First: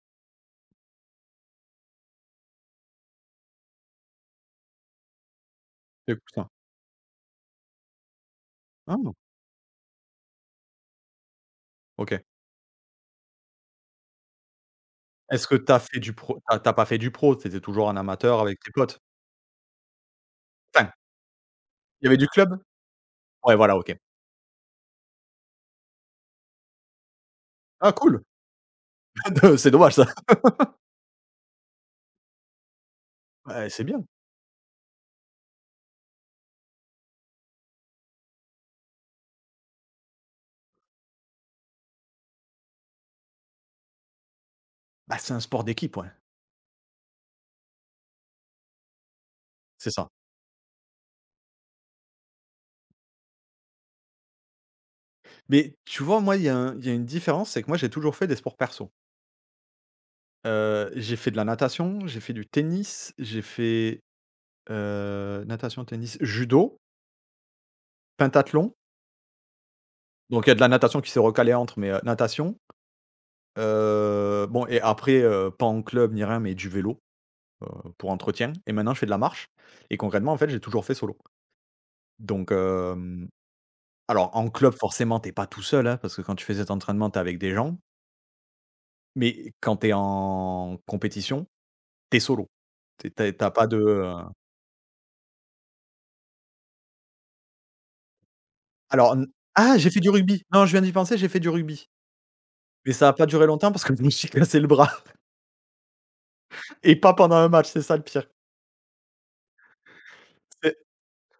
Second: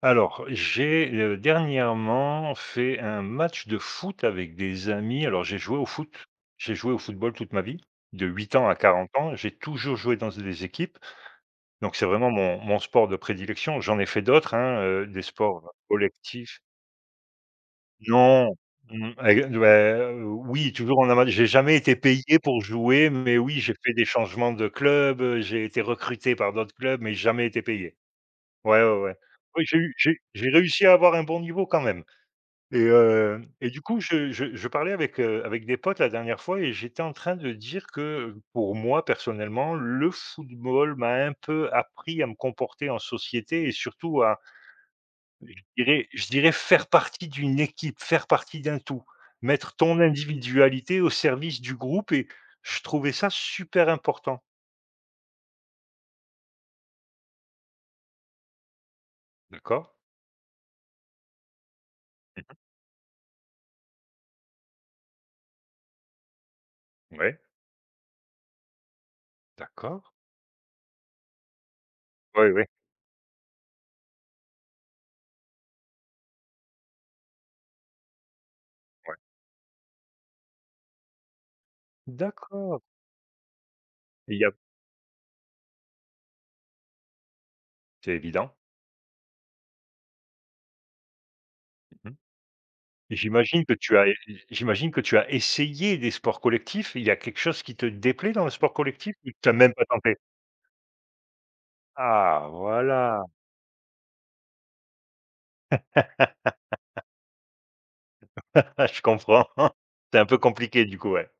Alors, j'ai, dernièrement fait un match de foot avec des amis. Tu écoutes? J'ai joué au football toute ma vie, de 8 ans à quarante Ah! ans, j'ai toujours joué dans des équipes, donc c'est OK. vraiment mon sport de prédilection. J'en ai fait d'autres, hein, des Est-ce que sports collectifs. Tu as pas fait du pro, tu étais toujours un amateur Non, avec tes potes? mmh, ex ouais, oui, Enfin, toujours en amateur. J'ai jamais été il y avait du payé club? pour jouer, mais Ouais, oui, j'ai voilà, fait OK. des changements de club, j'ai été recruté par d'autres clubs, mais jamais été Ah payé. cool! Ouais, ouais, ouais. Oui, C'est dommage ça. j'ai réussi à avoir un bon niveau quand même. Et heu Bah, et du c'est coup, bien. je parlais avec, avec des potes la dernière fois et j'étais en train de dire que, pour moi, personnellement, le football m'a un peu appris à me comporter en société et surtout à, Bah, c'est un je sport d'équipe, dirais ouais. je dirais faire partie d'une équipe, faire partie d'un tout. Mettre C'est ton ça. individualité au service du groupe et je trouvais ça super important. Mais tu vois, moi, il y a une différence, c'est que moi, j'ai toujours fait des sports perso. D'accord. J'ai fait de la natation, j'ai fait du Mmh. tennis, j'ai fait, natation, tennis, judo, Ouais, pentathlon. d'accord. Donc il y a de la natation qui s'est recalée entre, mais Ouais, natation, ouais, bon. Et après, pas en club ni rien, mais du vélo, heu, pour entretien. Et maintenant je fais de ouais. la marche et concrètement, en fait, j'ai toujours fait solo. Donc D'accord. Alors Il y en a club forcément t'es pas tout seul, hein, parce que quand tu fais cet entraînement, t'es avec des gens, c'est évident. mais quand t'es en compétition, Mmh. t'es solo. Tu es tu J'imagine pas que de, tu as J'imagine que tu as essayé des sports collectifs. Il y a quelque chose qui te déplaît dans le sport collectif alors n ou tu as même ah, pas j'ai fait du tenté? rugby! Non, je viens d'y penser, j'ai fait du rugby, Ah mais ça a voilà! pas duré longtemps parce que je me suis cassé le bras et pas pendant un match, c'est ça le pire. Je comprends. C'est un peu C'est compliqué du coup, ouais.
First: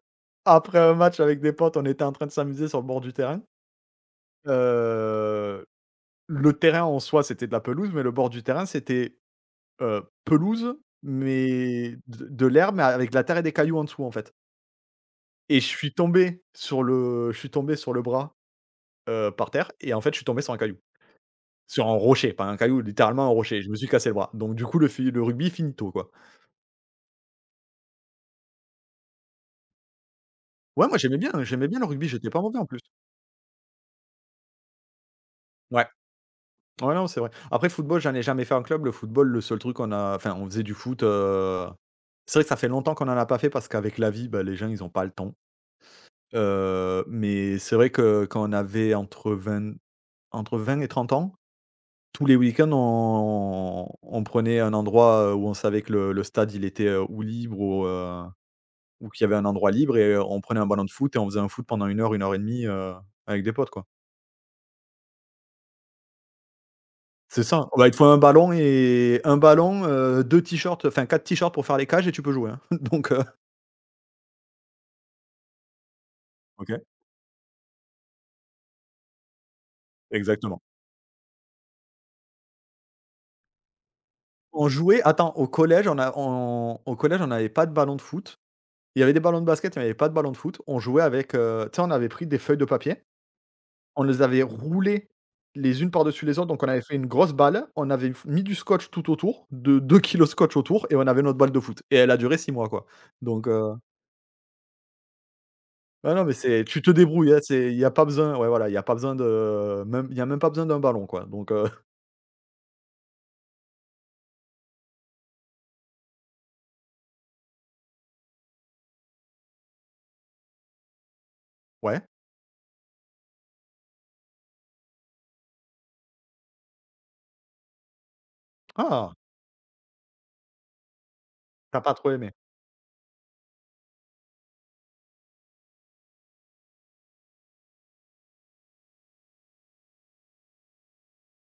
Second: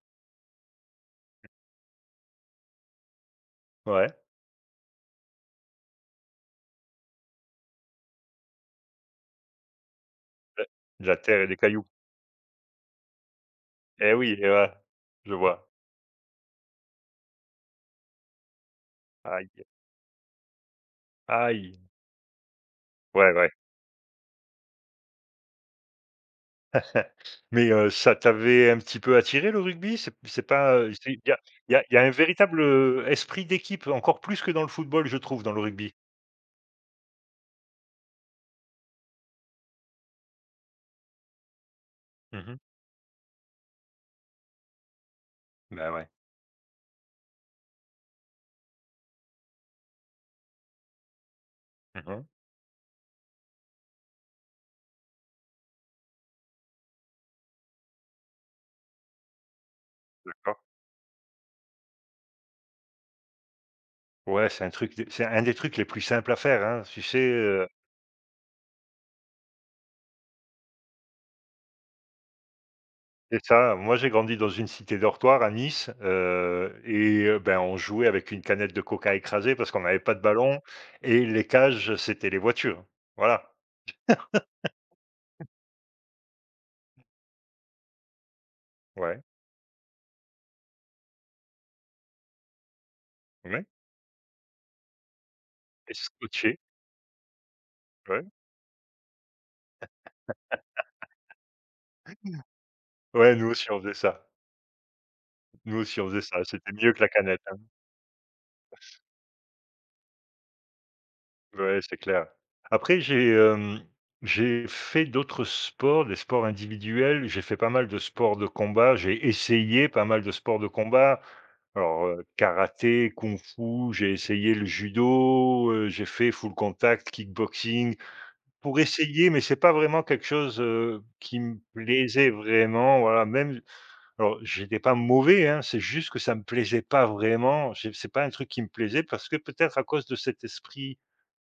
après un match avec des potes, on était en train de s'amuser sur le bord du terrain. Ouais, Heu, le terrain en soi, c'était de la pelouse, mais le bord du terrain, c'était, pelouse, de la terre et des cailloux. mais de l'herbe, mais avec de la terre et des cailloux en dessous, en Eh fait. oui, eh ouais, je Et vois. Je suis tombé sur le bras, par Aïe, terre. Et en fait, je suis tombé sur un caillou. aïe. Sur un rocher, pas un caillou, littéralement un Ouais, ouais. rocher. Je me suis cassé le bras. Donc du coup, le rugby finito, quoi. Mais, ça t'avait un petit peu attiré le rugby? C'est pas, Ouais, moi c'est j'aimais bien, hein, j'aimais bien le Il y a rugby, un j'étais pas mauvais véritable, en plus. Esprit d'équipe, encore plus que dans le football, je trouve, dans le Ouais. rugby. Ouais, non, c'est vrai. Après football, j'en ai jamais fait en club. Le football, le seul truc qu'on a, enfin, on faisait du foot, c'est vrai Mmh que ça mh. fait longtemps qu'on en a pas fait parce qu'avec la vie, bah, les gens, ils ont pas le temps. Bah ouais. Mais c'est vrai que quand on avait entre 20 et 30 ans, Mmh. tous les week-ends, on prenait un endroit, où on savait que le stade, il était, ou libre ou qu'il y avait un endroit libre. Et on D'accord. prenait un ballon de foot et on faisait un foot pendant 1 heure, 1 heure et demie, avec des potes, quoi. Ouais, c'est un des trucs les plus simples à faire, hein. Tu sais, C'est ça. Bah, il te faut un ballon. Et un ballon, 2 t-shirts, enfin 4 t-shirts pour faire les cages et tu peux jouer, hein. Donc c'est ça. Moi, j'ai grandi dans une cité dortoir à Nice, OK, ben, on jouait avec une canette de coca écrasée parce qu'on n'avait pas de ballon exactement. et les cages, c'était les voitures. Voilà. On jouait, attends, au collège, on a, on au collège, on n'avait pas de ballon de foot. Il y avait des Ouais, ballons de basket, mais il y avait pas de ballon de foot. On jouait avec, tu sais, on avait pris des feuilles de papier. ouais On les avait roulées les unes et par-dessus les autres, scotché. donc on avait fait une grosse balle, on avait, Ouais. f mis du scotch tout autour, de 2 kg scotch autour. Et on avait notre balle de foot et elle a duré 6 mois, quoi. Ouais, nous Donc aussi, on faisait ça. Nous aussi, on non, faisait non, mais ça. c'est, C'était tu te mieux que la débrouilles, hein, canette, hein. c'est, il y a pas besoin, ouais, voilà, il y a même pas besoin d'un ballon, quoi, donc Ouais, c'est clair. Après, j'ai fait d'autres sports, des sports individuels. J'ai fait pas mal de sports de combat. J'ai essayé pas mal de sports de combat. ouais. Alors, karaté, kung-fu, j'ai essayé le judo, j'ai fait full contact, kickboxing pour Ah! essayer, mais c'est pas vraiment quelque chose, qui me T'as pas trop plaisait aimé? vraiment, voilà, même alors j'étais pas mauvais, hein, c'est juste que ça me plaisait pas vraiment. J'ai C'est pas un truc qui me plaisait parce que peut-être à cause de cet esprit,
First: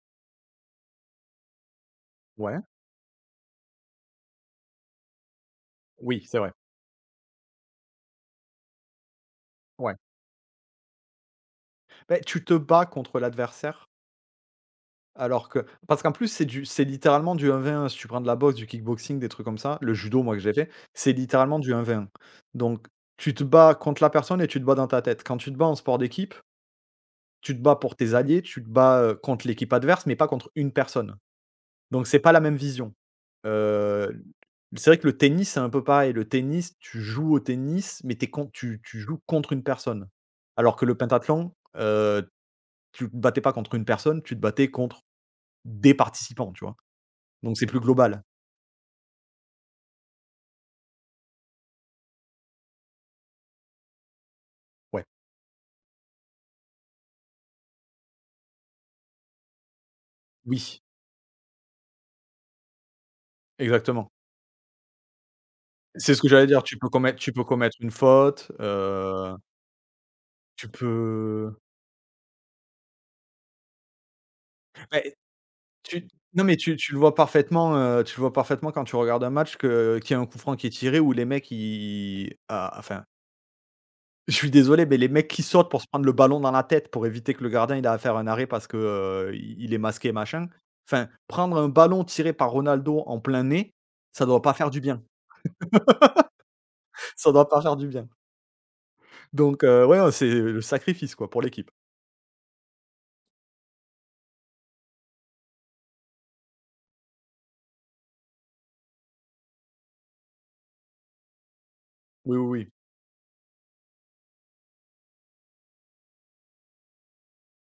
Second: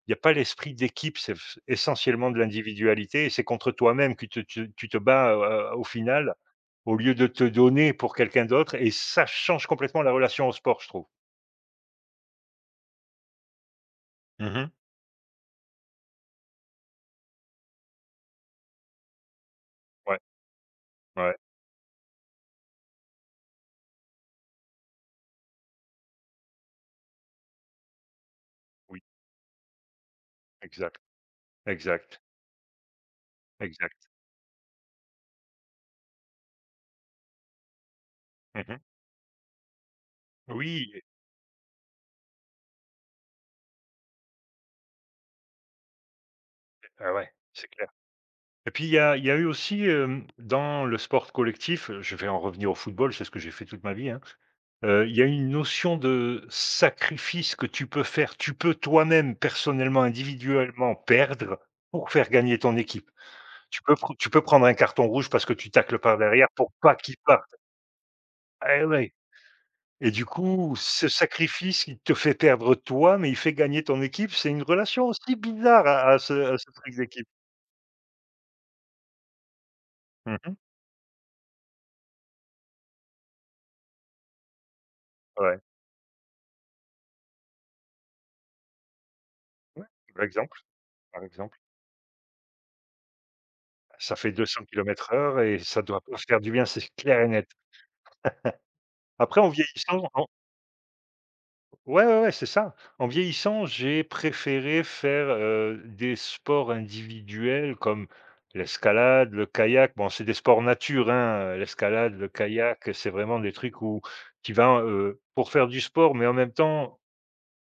il y a pas l'esprit d'équipe, c'est f essentiellement de Ouais. l'individualité et c'est contre toi-même que tu te bats, au Oui, final, c'est vrai. au lieu de te donner pour quelqu'un d'autre et ça change Ouais. complètement la relation au sport, je trouve. Beh, tu te bats contre l'adversaire. Mmh. Alors que Parce qu'en plus, c'est littéralement du 1v1. Si tu prends de la boxe, du kickboxing, des trucs comme ça, le Ouais, judo, moi, que j'ai fait, c'est ouais, littéralement du 1v1. Donc, tu te bats contre la personne et tu te bats dans ta tête. Quand tu te bats en sport d'équipe, tu te bats pour tes alliés, tu te oui, bats, contre l'équipe adverse, mais pas contre une exact, personne. Donc, c'est exact, pas la même vision. exact. Heu, c'est vrai que le tennis, c'est un peu pareil. Le tennis, tu joues au tennis, mais t'es es con Mmh. tu tu joues contre une personne. Alors que Oui, le pentathlon, heu, tu te battais pas contre une personne, tu te battais contre des participants, tu vois? ah ouais, Donc c'est c'est plus clair. global. Et puis il y a eu aussi, dans le sport collectif, je vais en revenir au football, c'est ce que j'ai fait toute ma vie, hein, Ouais. Il y a une notion de sacrifice que tu peux faire. Tu peux toi-même, personnellement, Oui, individuellement perdre pour faire gagner ton équipe. Exactement. Tu peux prendre un carton rouge parce que tu tacles C'est par ce que j'allais derrière dire, pour pas qu'il tu peux parte. commettre une faute, Eh ouais! Et du tu coup, ce peux sacrifice qui te fait perdre toi, mais il fait gagner ton équipe, c'est une relation beh, aussi bizarre tu à à ce non, à mais ce tu truc le vois d'équipe. parfaitement, tu le vois parfaitement quand tu regardes un match que qu'il y a un coup Mmh. franc qui est tiré où les mecs, ils, ah, enfin, je suis désolé, mais les mecs qui Ouais, sautent pour se prendre le ballon dans la tête pour éviter que le gardien il a à faire un arrêt parce que, i il est ouais, masqué, par machin. exemple, Enfin, par prendre exemple. un ballon tiré par Ronaldo en plein nez, Ça ça fait doit deux pas cents faire du bien. kilomètres heure et ça doit pas faire du bien, c'est clair et Ça net. doit pas faire du bien. Après en Donc ouais, vieillissant, ouais, c'est le sacrifice, quoi, pour l'équipe. ouais, ouais, ouais, c'est ça. En vieillissant, j'ai préféré faire, des sports individuels comme l'escalade, le kayak. Bon, c'est des sports nature, hein, l'escalade, le Oui, oui, oui. kayak, c'est vraiment des trucs où tu vas, pour faire du sport, mais en même temps,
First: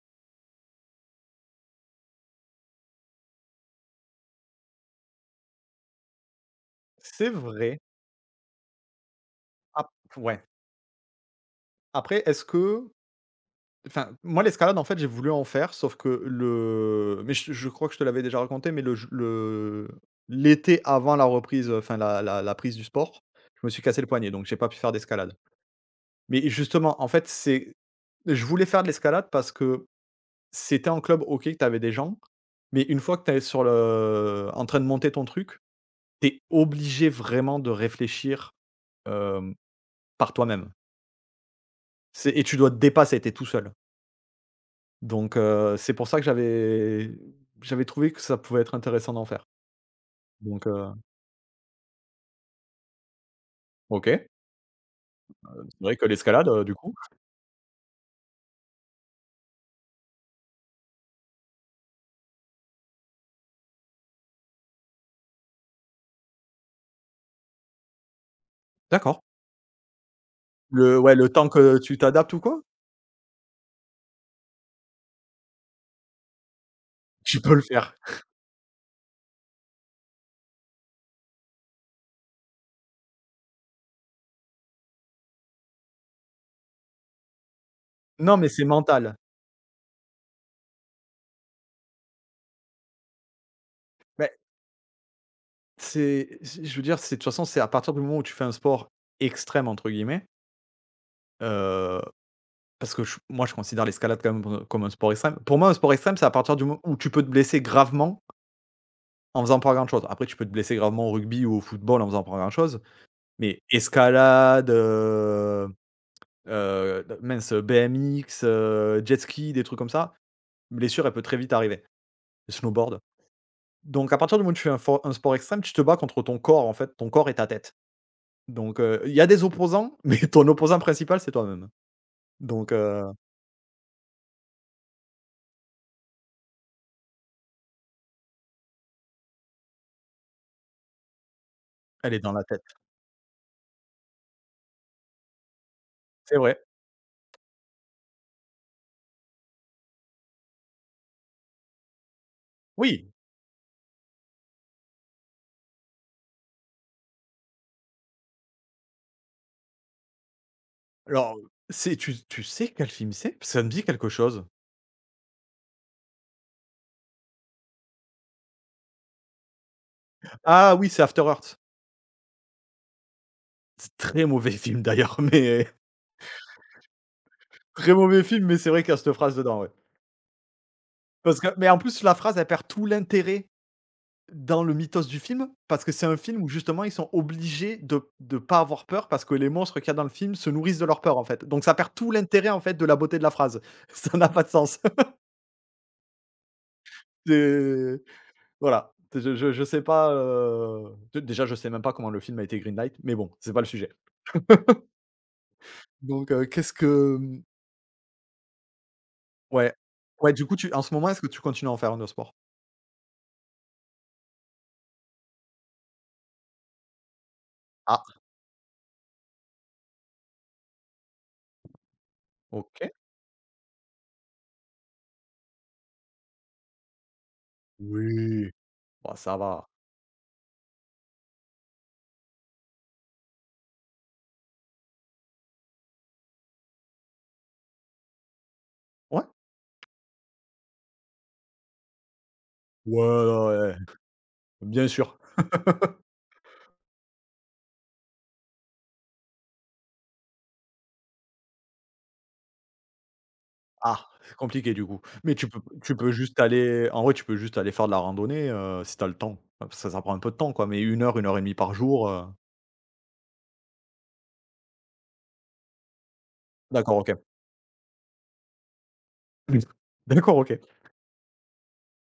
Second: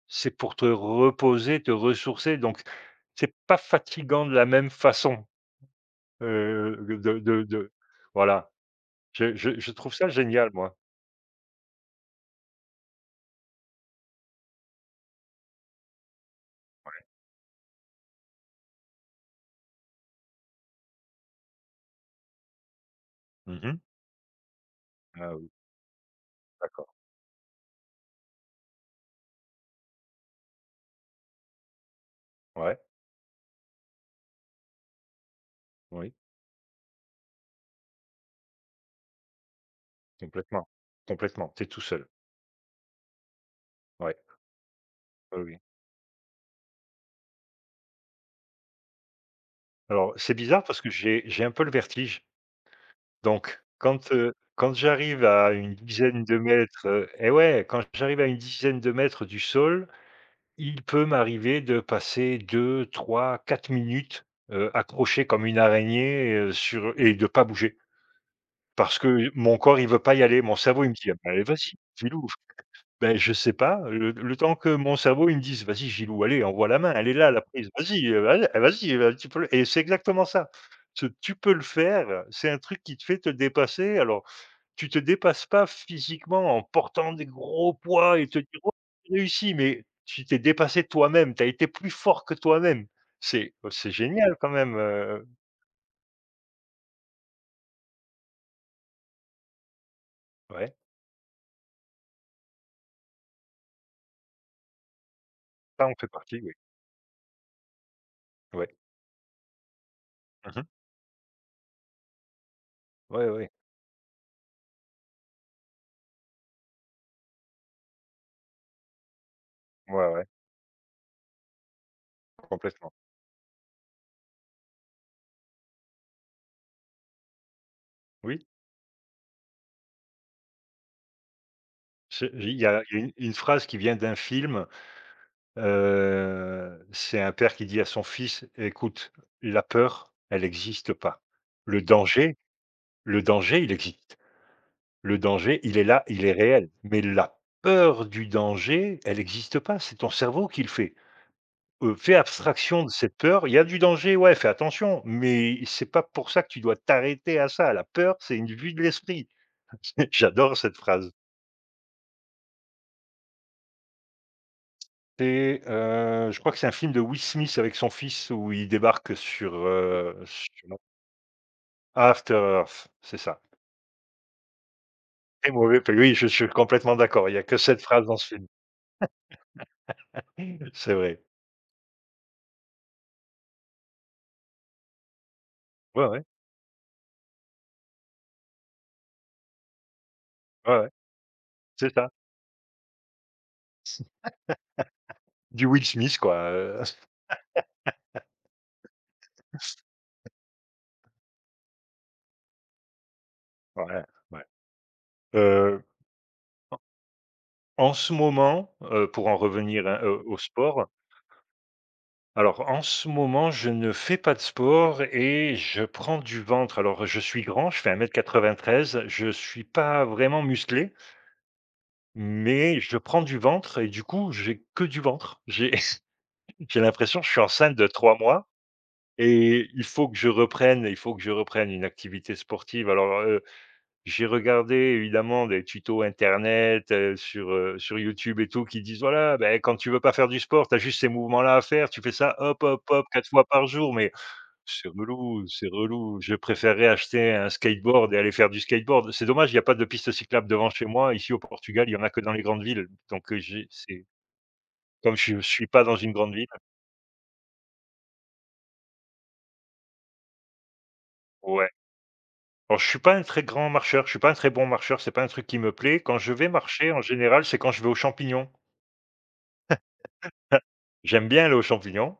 c'est pour te reposer, te ressourcer, donc c'est pas fatigant de la même façon, C'est de vrai. voilà. Je Ap trouve ça Ouais. génial, moi. Après, est-ce que, enfin, moi l'escalade, en fait, j'ai voulu en faire, sauf que le mais je crois que je te l'avais déjà raconté, mais le j le l'été avant la reprise, enfin la prise du sport, je me Mmh. suis cassé le poignet, donc j'ai pas pu faire d'escalade. Ah oui, Mais d'accord. justement, en fait, c'est je voulais faire de l'escalade parce que c'était en club, OK, que t'avais des gens, Ouais, mais une fois que t'es sur le en train de monter ton truc, oui, t'es obligé vraiment de réfléchir, Hem, par complètement, toi-même. complètement. Tu es tout seul. C'est Et tu dois te dépasser, tu es tout seul. Ouais. Donc Oui, oui. C'est pour ça que j'avais trouvé que ça pouvait être intéressant d'en faire. Alors, c'est bizarre Donc parce que j'ai un peu le vertige. Donc, OK. quand, C'est quand j'arrive à une vrai que dizaine de l'escalade, du coup. mètres, et ouais, quand j'arrive à une dizaine de mètres du sol, il peut m'arriver de passer 2, 3, 4 minutes, accroché comme une araignée, sur et de pas bouger. Parce D'accord. que mon corps, il veut pas y aller. Mon cerveau, il me Le dit: «Ah, Ouais, le bah, allez, temps vas-y, que tu filou». t'adaptes ou quoi? Ben je sais pas, le temps que mon cerveau, il me dise: «Vas-y Gilou, allez, envoie la main, elle est là la Tu peux le prise, faire. vas-y, allez, ah, vas-y, tu peux le» et c'est exactement ça. Ce «tu peux le faire», c'est un truc qui te fait te dépasser. Alors, tu te dépasses pas physiquement en portant des gros poids et Non, te mais dire: c'est «Oh, j'ai mental. réussi», mais tu t'es dépassé toi-même, tu as été plus fort que toi-même. C'est Oh, c'est Mais génial quand même, c'est j je veux dire, c'est, de toute façon, c'est à partir du moment où tu fais un sport «extrême» entre guillemets, ouais, heu, parce que, j moi, je considère l'escalade quand même comme un sport extrême. Pour moi, un ça sport en fait extrême, c'est à partie, oui. partir du moment où tu peux te blesser gravement Ouais. en faisant pas grand-chose. Après, tu peux te Mmh mh. blesser gravement au rugby ou au football en faisant pas grand-chose, Ouais, ouais. mais escalade, d mince, BMX, jet ski, des trucs comme Ouais, ça, ouais, blessure, elle peut très vite arriver. Le complètement. snowboard. Donc à partir du moment où tu fais un sport extrême, tu te bats contre ton corps, en fait, ton corps et ta tête. Oui, Donc il y a des opposants, mais ton opposant principal, c'est toi-même. c'est Donc il y a une phrase qui vient d'un film. C'est un père qui dit à son fils: «Écoute, la peur, elle n'existe pas. Le elle est dans danger la tête. le danger, il existe. Le danger, il est là, il est C'est vrai. réel. Mais la peur du danger, elle n'existe pas, c'est ton cerveau qui le fait. Fais abstraction de Oui, cette peur. Il y a du danger, ouais, fais attention, mais c'est pas pour ça que tu dois t'arrêter à ça. La peur, c'est une vue de l'esprit». J'adore cette phrase. alors, c'est tu sais quel film c'est? Ça me dit quelque chose. C'est, je crois que c'est un film de Will Smith avec son fils où il débarque sur, Ah oui, c'est After Earth. After Earth, c'est ça. C'est très mauvais film d'ailleurs, Très mais mauvais p Oui, je suis complètement d'accord, il y a que cette très phrase dans mauvais ce film. film, mais c'est vrai qu'il y a cette phrase dedans, ouais. C'est vrai. Parce que, mais en plus, la phrase, elle perd tout l'intérêt dans le mythos du film, parce que Ouais, c'est un ouais, film où justement ils sont obligés de pas avoir peur parce que les monstres qu'il y a dans le film se ouais, nourrissent de ouais, leur peur, en fait. Donc ça perd c'est ça. tout l'intérêt, en fait, de la beauté de la phrase. Ça n'a pas de sens. Du Will Smith quoi, C'est Voilà, je sais pas, d déjà je sais même pas comment le film a été greenlight, mais bon, c'est pas le sujet. ouais, ouais. Heu, Donc qu'est-ce que, mmh, En ce moment, pour en ouais. revenir, hein, Ouais, au du coup, tu en sport, ce moment, est-ce que tu continues à en faire, un de sport? alors en ce moment, je ne fais pas de sport et je prends du ventre. Alors, je suis grand, je fais un Ah, mètre 93. Je suis pas vraiment musclé, mais OK. je prends du ventre et du coup, j'ai que du ventre. J'ai j'ai l'impression que je suis enceinte de 3 mois. Oui, bah, ça va. Et il faut que je reprenne, il faut que je reprenne une activité sportive. Alors, j'ai regardé évidemment des tutos internet, sur YouTube et tout qui disent: Ouais. «Voilà, ben quand tu veux pas faire du sport, tu as juste ces mouvements-là à faire, tu fais ça hop, hop, Ouais, hop 4 fois non, par ouais, jour», mais c'est bien sûr. relou, c'est relou. Je préférerais acheter un skateboard et aller faire du skateboard. C'est dommage, il y a pas de piste cyclable devant chez moi. Ici au Portugal, il y en a que dans les grandes villes, donc j'ai c'est Ah, c'est compliqué du coup. comme Mais je suis pas dans tu une peux grande juste ville, aller, en vrai, tu peux juste aller faire de la randonnée, si t'as le temps. Bah, parce que ça prend un peu de temps, quoi, mais 1 heure, 1 heure et demie ouais. par jour, Alors, je suis pas un très grand marcheur, je suis pas un très bon marcheur, c'est pas un truc qui me plaît. Quand je vais marcher, d'accord, en OK. général, c'est quand je vais aux champignons. Mm. D'accord, OK. J'aime bien aller aux champignons.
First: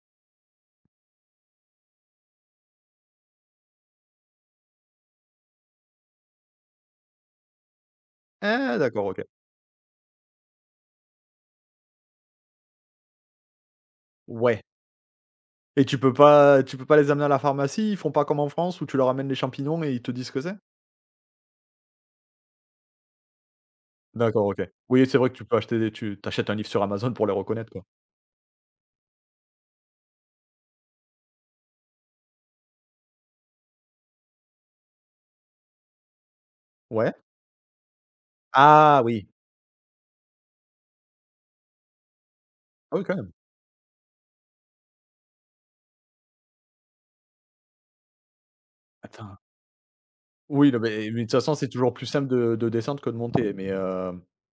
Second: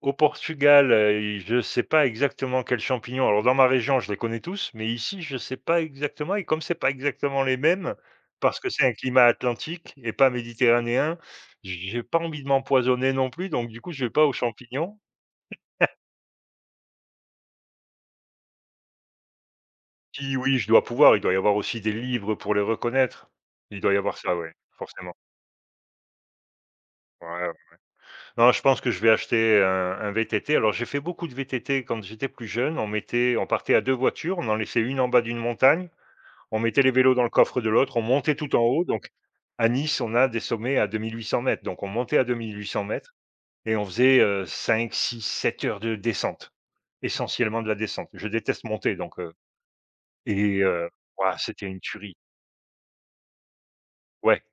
Au Portugal, i je ne sais pas exactement quels champignons. Alors, dans ma région, je les connais tous, mais ici, je ne sais pas exactement et comme c'est pas exactement les mêmes, parce que Ah, c'est un d'accord, OK. climat atlantique et pas méditerranéen, j'ai pas envie de m'empoisonner non plus, donc du coup, je vais pas aux Ouais. champignons. Et tu peux pas les amener à la pharmacie? Ils font pas comme en France où tu leur amènes les champignons et ils te disent ce Si, que c'est? oui, je dois pouvoir, il doit y avoir aussi des livres pour les reconnaître. Il doit y avoir ça, D'accord, ouais, OK. Oui, forcément. c'est vrai que tu peux acheter des tu t'achètes un livre sur Amazon pour les Ouais. reconnaître, quoi. Non, je pense que je vais acheter un VTT. Alors, j'ai fait beaucoup de VTT quand j'étais plus jeune. On partait à 2 voitures, on en laissait une en bas d'une montagne, on mettait les Ouais. vélos dans le coffre de l'autre, on montait tout en haut. Ah Donc oui. à Nice, on a des sommets à 2 800 mètres. Donc on montait à 2 800 Ah oui, mètres quand même. et on faisait, 5, 6, 7 heures de descente, essentiellement de la descente. Je déteste monter donc, Attends. et Oui, non, heu, mais de toute ouah, façon, c'était c'est une toujours plus tuerie. simple de descendre que de monter, mais Ouais,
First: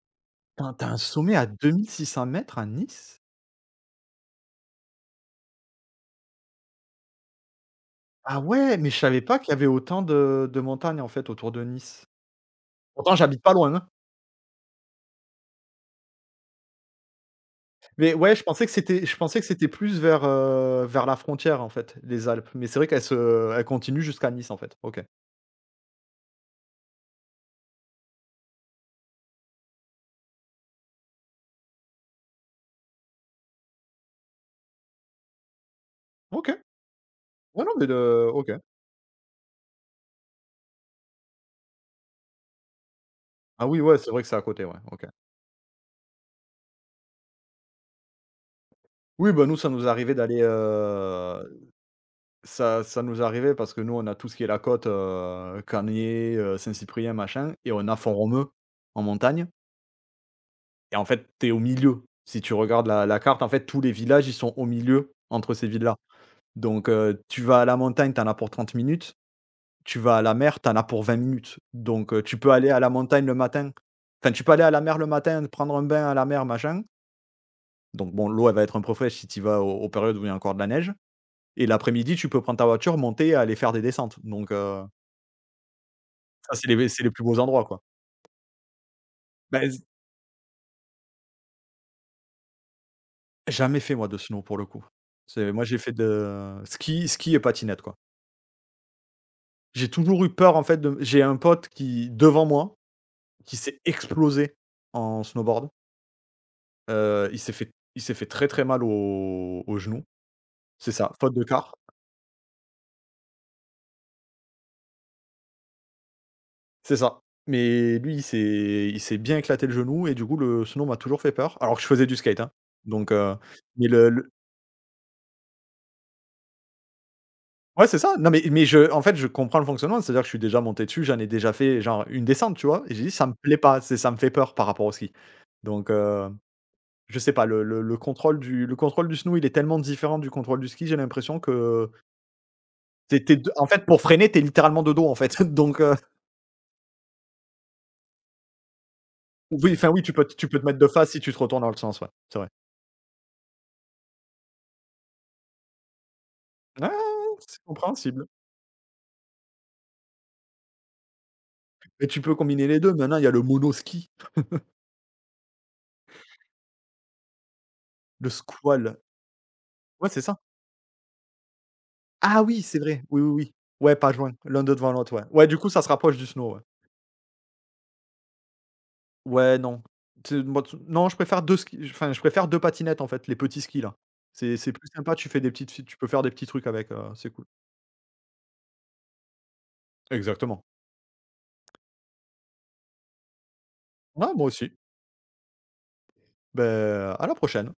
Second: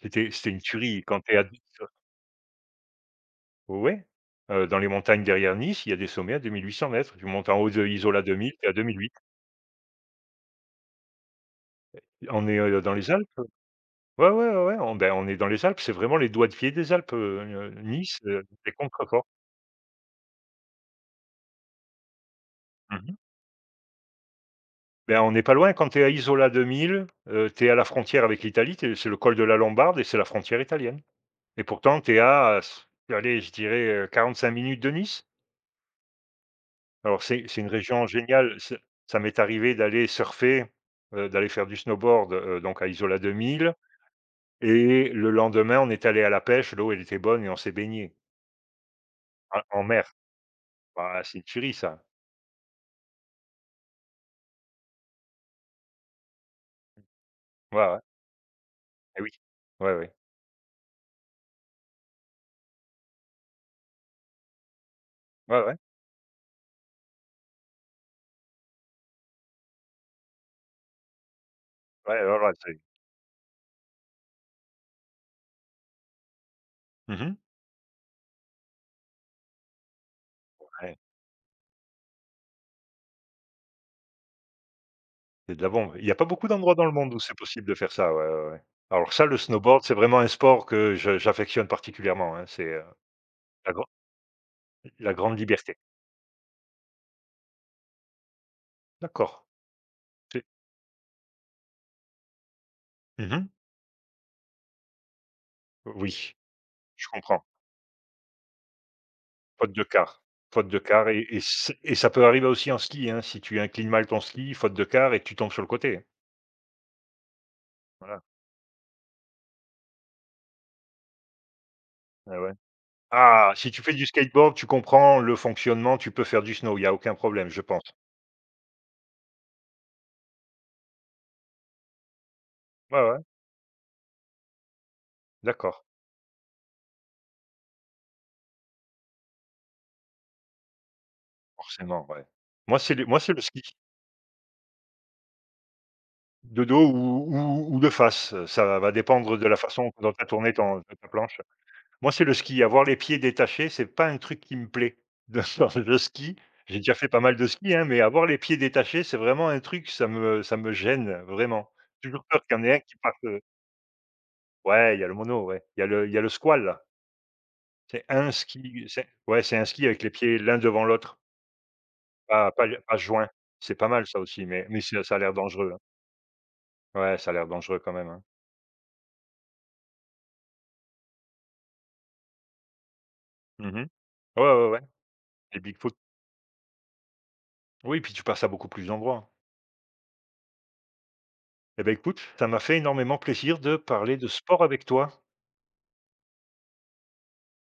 c'était c'était une Attends, tu un tuerie quand tu sommet es à à 2 600 m à Nice? ouais, dans les montagnes derrière Nice, il y a des sommets à 2 800 mètres. Tu montes en haut de Isola Ah 2000, tu es à ouais, mais je 2008. savais pas qu'il y avait autant de montagnes, en fait, autour de Nice. On est, dans les Pourtant, Alpes. j'habite pas loin, hein. Ouais, ouais, ouais, ouais, on, ben, on est dans les Alpes, c'est vraiment les doigts de pied des Alpes, Mais Nice, ouais, les je contreforts. pensais que c'était plus vers, vers la frontière, en fait, les Alpes. Mais c'est vrai qu'Mmh. Elles continuent jusqu'à Nice, en fait. OK. Ben, on n'est pas loin quand tu es à Isola 2000, tu es à la frontière avec l'Italie, tu c'est le col de la Lombarde et c'est la frontière italienne et pourtant tu es à s allez, je dirais, 45 minutes de Nice. OK. Alors c'est Ouais, une non, mais région de OK. géniale, ça ça m'est arrivé d'aller surfer, d'aller faire du snowboard, donc à Isola Ah 2000. oui, ouais, c'est vrai que c'est à côté, ouais, OK. Et le lendemain, on est allé à la pêche, l'eau elle était bonne et on s'est baigné Oui, bah, nous, en en mer. Ah, c'est une tuerie ça. ça nous arrivait parce que nous, on a tout ce qui est la côte, Caniez, Saint-Cyprien, machin, et Ouais, on a ouais, Font-Romeu en eh oui. montagne. Ouais, ouais. Et en fait, tu es au milieu. Si tu regardes la carte, en fait, tous les villages, ils sont au milieu entre Ouais, ces ouais. villes-là. Donc, tu vas à la montagne, tu en as pour 30 minutes, tu vas à la mer, tu en as pour 20 minutes. Donc, Ouais, tu ouais, ouais, peux aller c'est à la montagne le matin. Enfin, tu peux aller à la mer le matin, prendre un bain à la mer, machin. mmh mh. Donc bon, l'eau, elle va être un peu fraîche si tu vas au aux périodes où il y a encore de la neige. Ouais, Et l'après-midi, tu peux prendre ta voiture, monter et aller faire des descentes. Donc, c'est de la bombe. Il y a pas beaucoup ça, c'est d'endroits dans les, le monde où plus c'est beaux endroits, possible de quoi. faire ça, ouais, ouais, ouais. Alors ça, le Bah, snowboard, z c'est vraiment un sport que je j'affectionne particulièrement, hein, c'est, la jamais grand fait, moi, de snow, pour le coup. la grande C'est Moi, liberté. j'ai fait de ski, et patinette, quoi. D'accord. J'ai toujours eu C'est peur, en fait, de j'ai un pote qui, devant moi, mmh mh. qui s'est explosé en snowboard. Oui, je Il comprends. s'est fait, très, très mal au Faute au de genou. quart. Faute de C'est quart ça, faute et de c car. et ça peut arriver aussi en ski, hein, si tu inclines mal ton ski, faute de quart et tu tombes sur le côté, hein. C'est ça. Mais lui, Voilà. Il s'est bien éclaté le genou et du coup le snow m'a toujours fait peur, alors que je faisais du Ouais, skate, hein. ouais. Donc Ah, si tu mais fais du le skateboard, tu comprends le fonctionnement, tu peux faire du snow, il y a aucun problème, je ouais, pense. c'est ça. Non, mais je en fait, je comprends le fonctionnement, c'est-à-dire que je suis déjà monté dessus, j'en ai déjà fait genre une descente, tu vois? Et Ouais, j'ai dit: ouais, «Ça me plaît pas, c'est ça me fait peur par rapport au ski». d'accord, Donc Je sais pas, le contrôle du snow, il est tellement différent du contrôle du ski, j'ai l'impression que forcément, ouais. T'es Moi, c'est es le de ski, en fait, pour freiner, t'es littéralement de dos, en fait, donc de dos ou ou de face, ça va dépendre de la oui, enfin, façon oui, dont tu as tu tourné peux te mettre ton de ta face si tu te planche. retournes dans le sens, ouais, Moi, c'est le c'est vrai. ski, avoir les pieds détachés, c'est pas un truc qui me plaît dans le ski. J'ai Ouais, déjà ouais, fait pas mal ouais, de c'est ski, hein, mais avoir compréhensible, les pieds détachés, c'est vraiment un truc, ça me gêne, vraiment. mais J'ai tu toujours peux peur qu'il y en combiner ait un les deux. qui parte, Maintenant, il y a le monoski, ouais, il y a le mono, ouais, il y a le squall. C'est le un ski squall. c'est Ouais, c'est un ski avec les Ouais, c'est pieds ça. l'un devant l'autre, Ah oui, c'est pas vrai, oui, joints. oui, oui. C'est pas Ouais, mal pas ça joint, aussi, l'un mais de devant c'est l'autre, ça a ouais. l'air Ouais, du coup, dangereux, hein. ça se rapproche du snow, ouais. Ouais, ça a l'air dangereux quand même, hein. Ouais, non. Tu moi tu non, Je préfère 2 skis, enfin, je préfère 2 patinettes, en fait, les petits Mmh skis, mh. là. Ouais, ouais, C'est ouais, plus sympa, tu fais, des les petites Bigfoot. tu peux faire des petits trucs avec, c'est cool. Oui, puis tu passes à beaucoup plus d'endroits. Exactement. Eh beh, écoute, ça m'a fait énormément plaisir de parler de Ouais, moi sport aussi. avec toi. Ben, à la prochaine.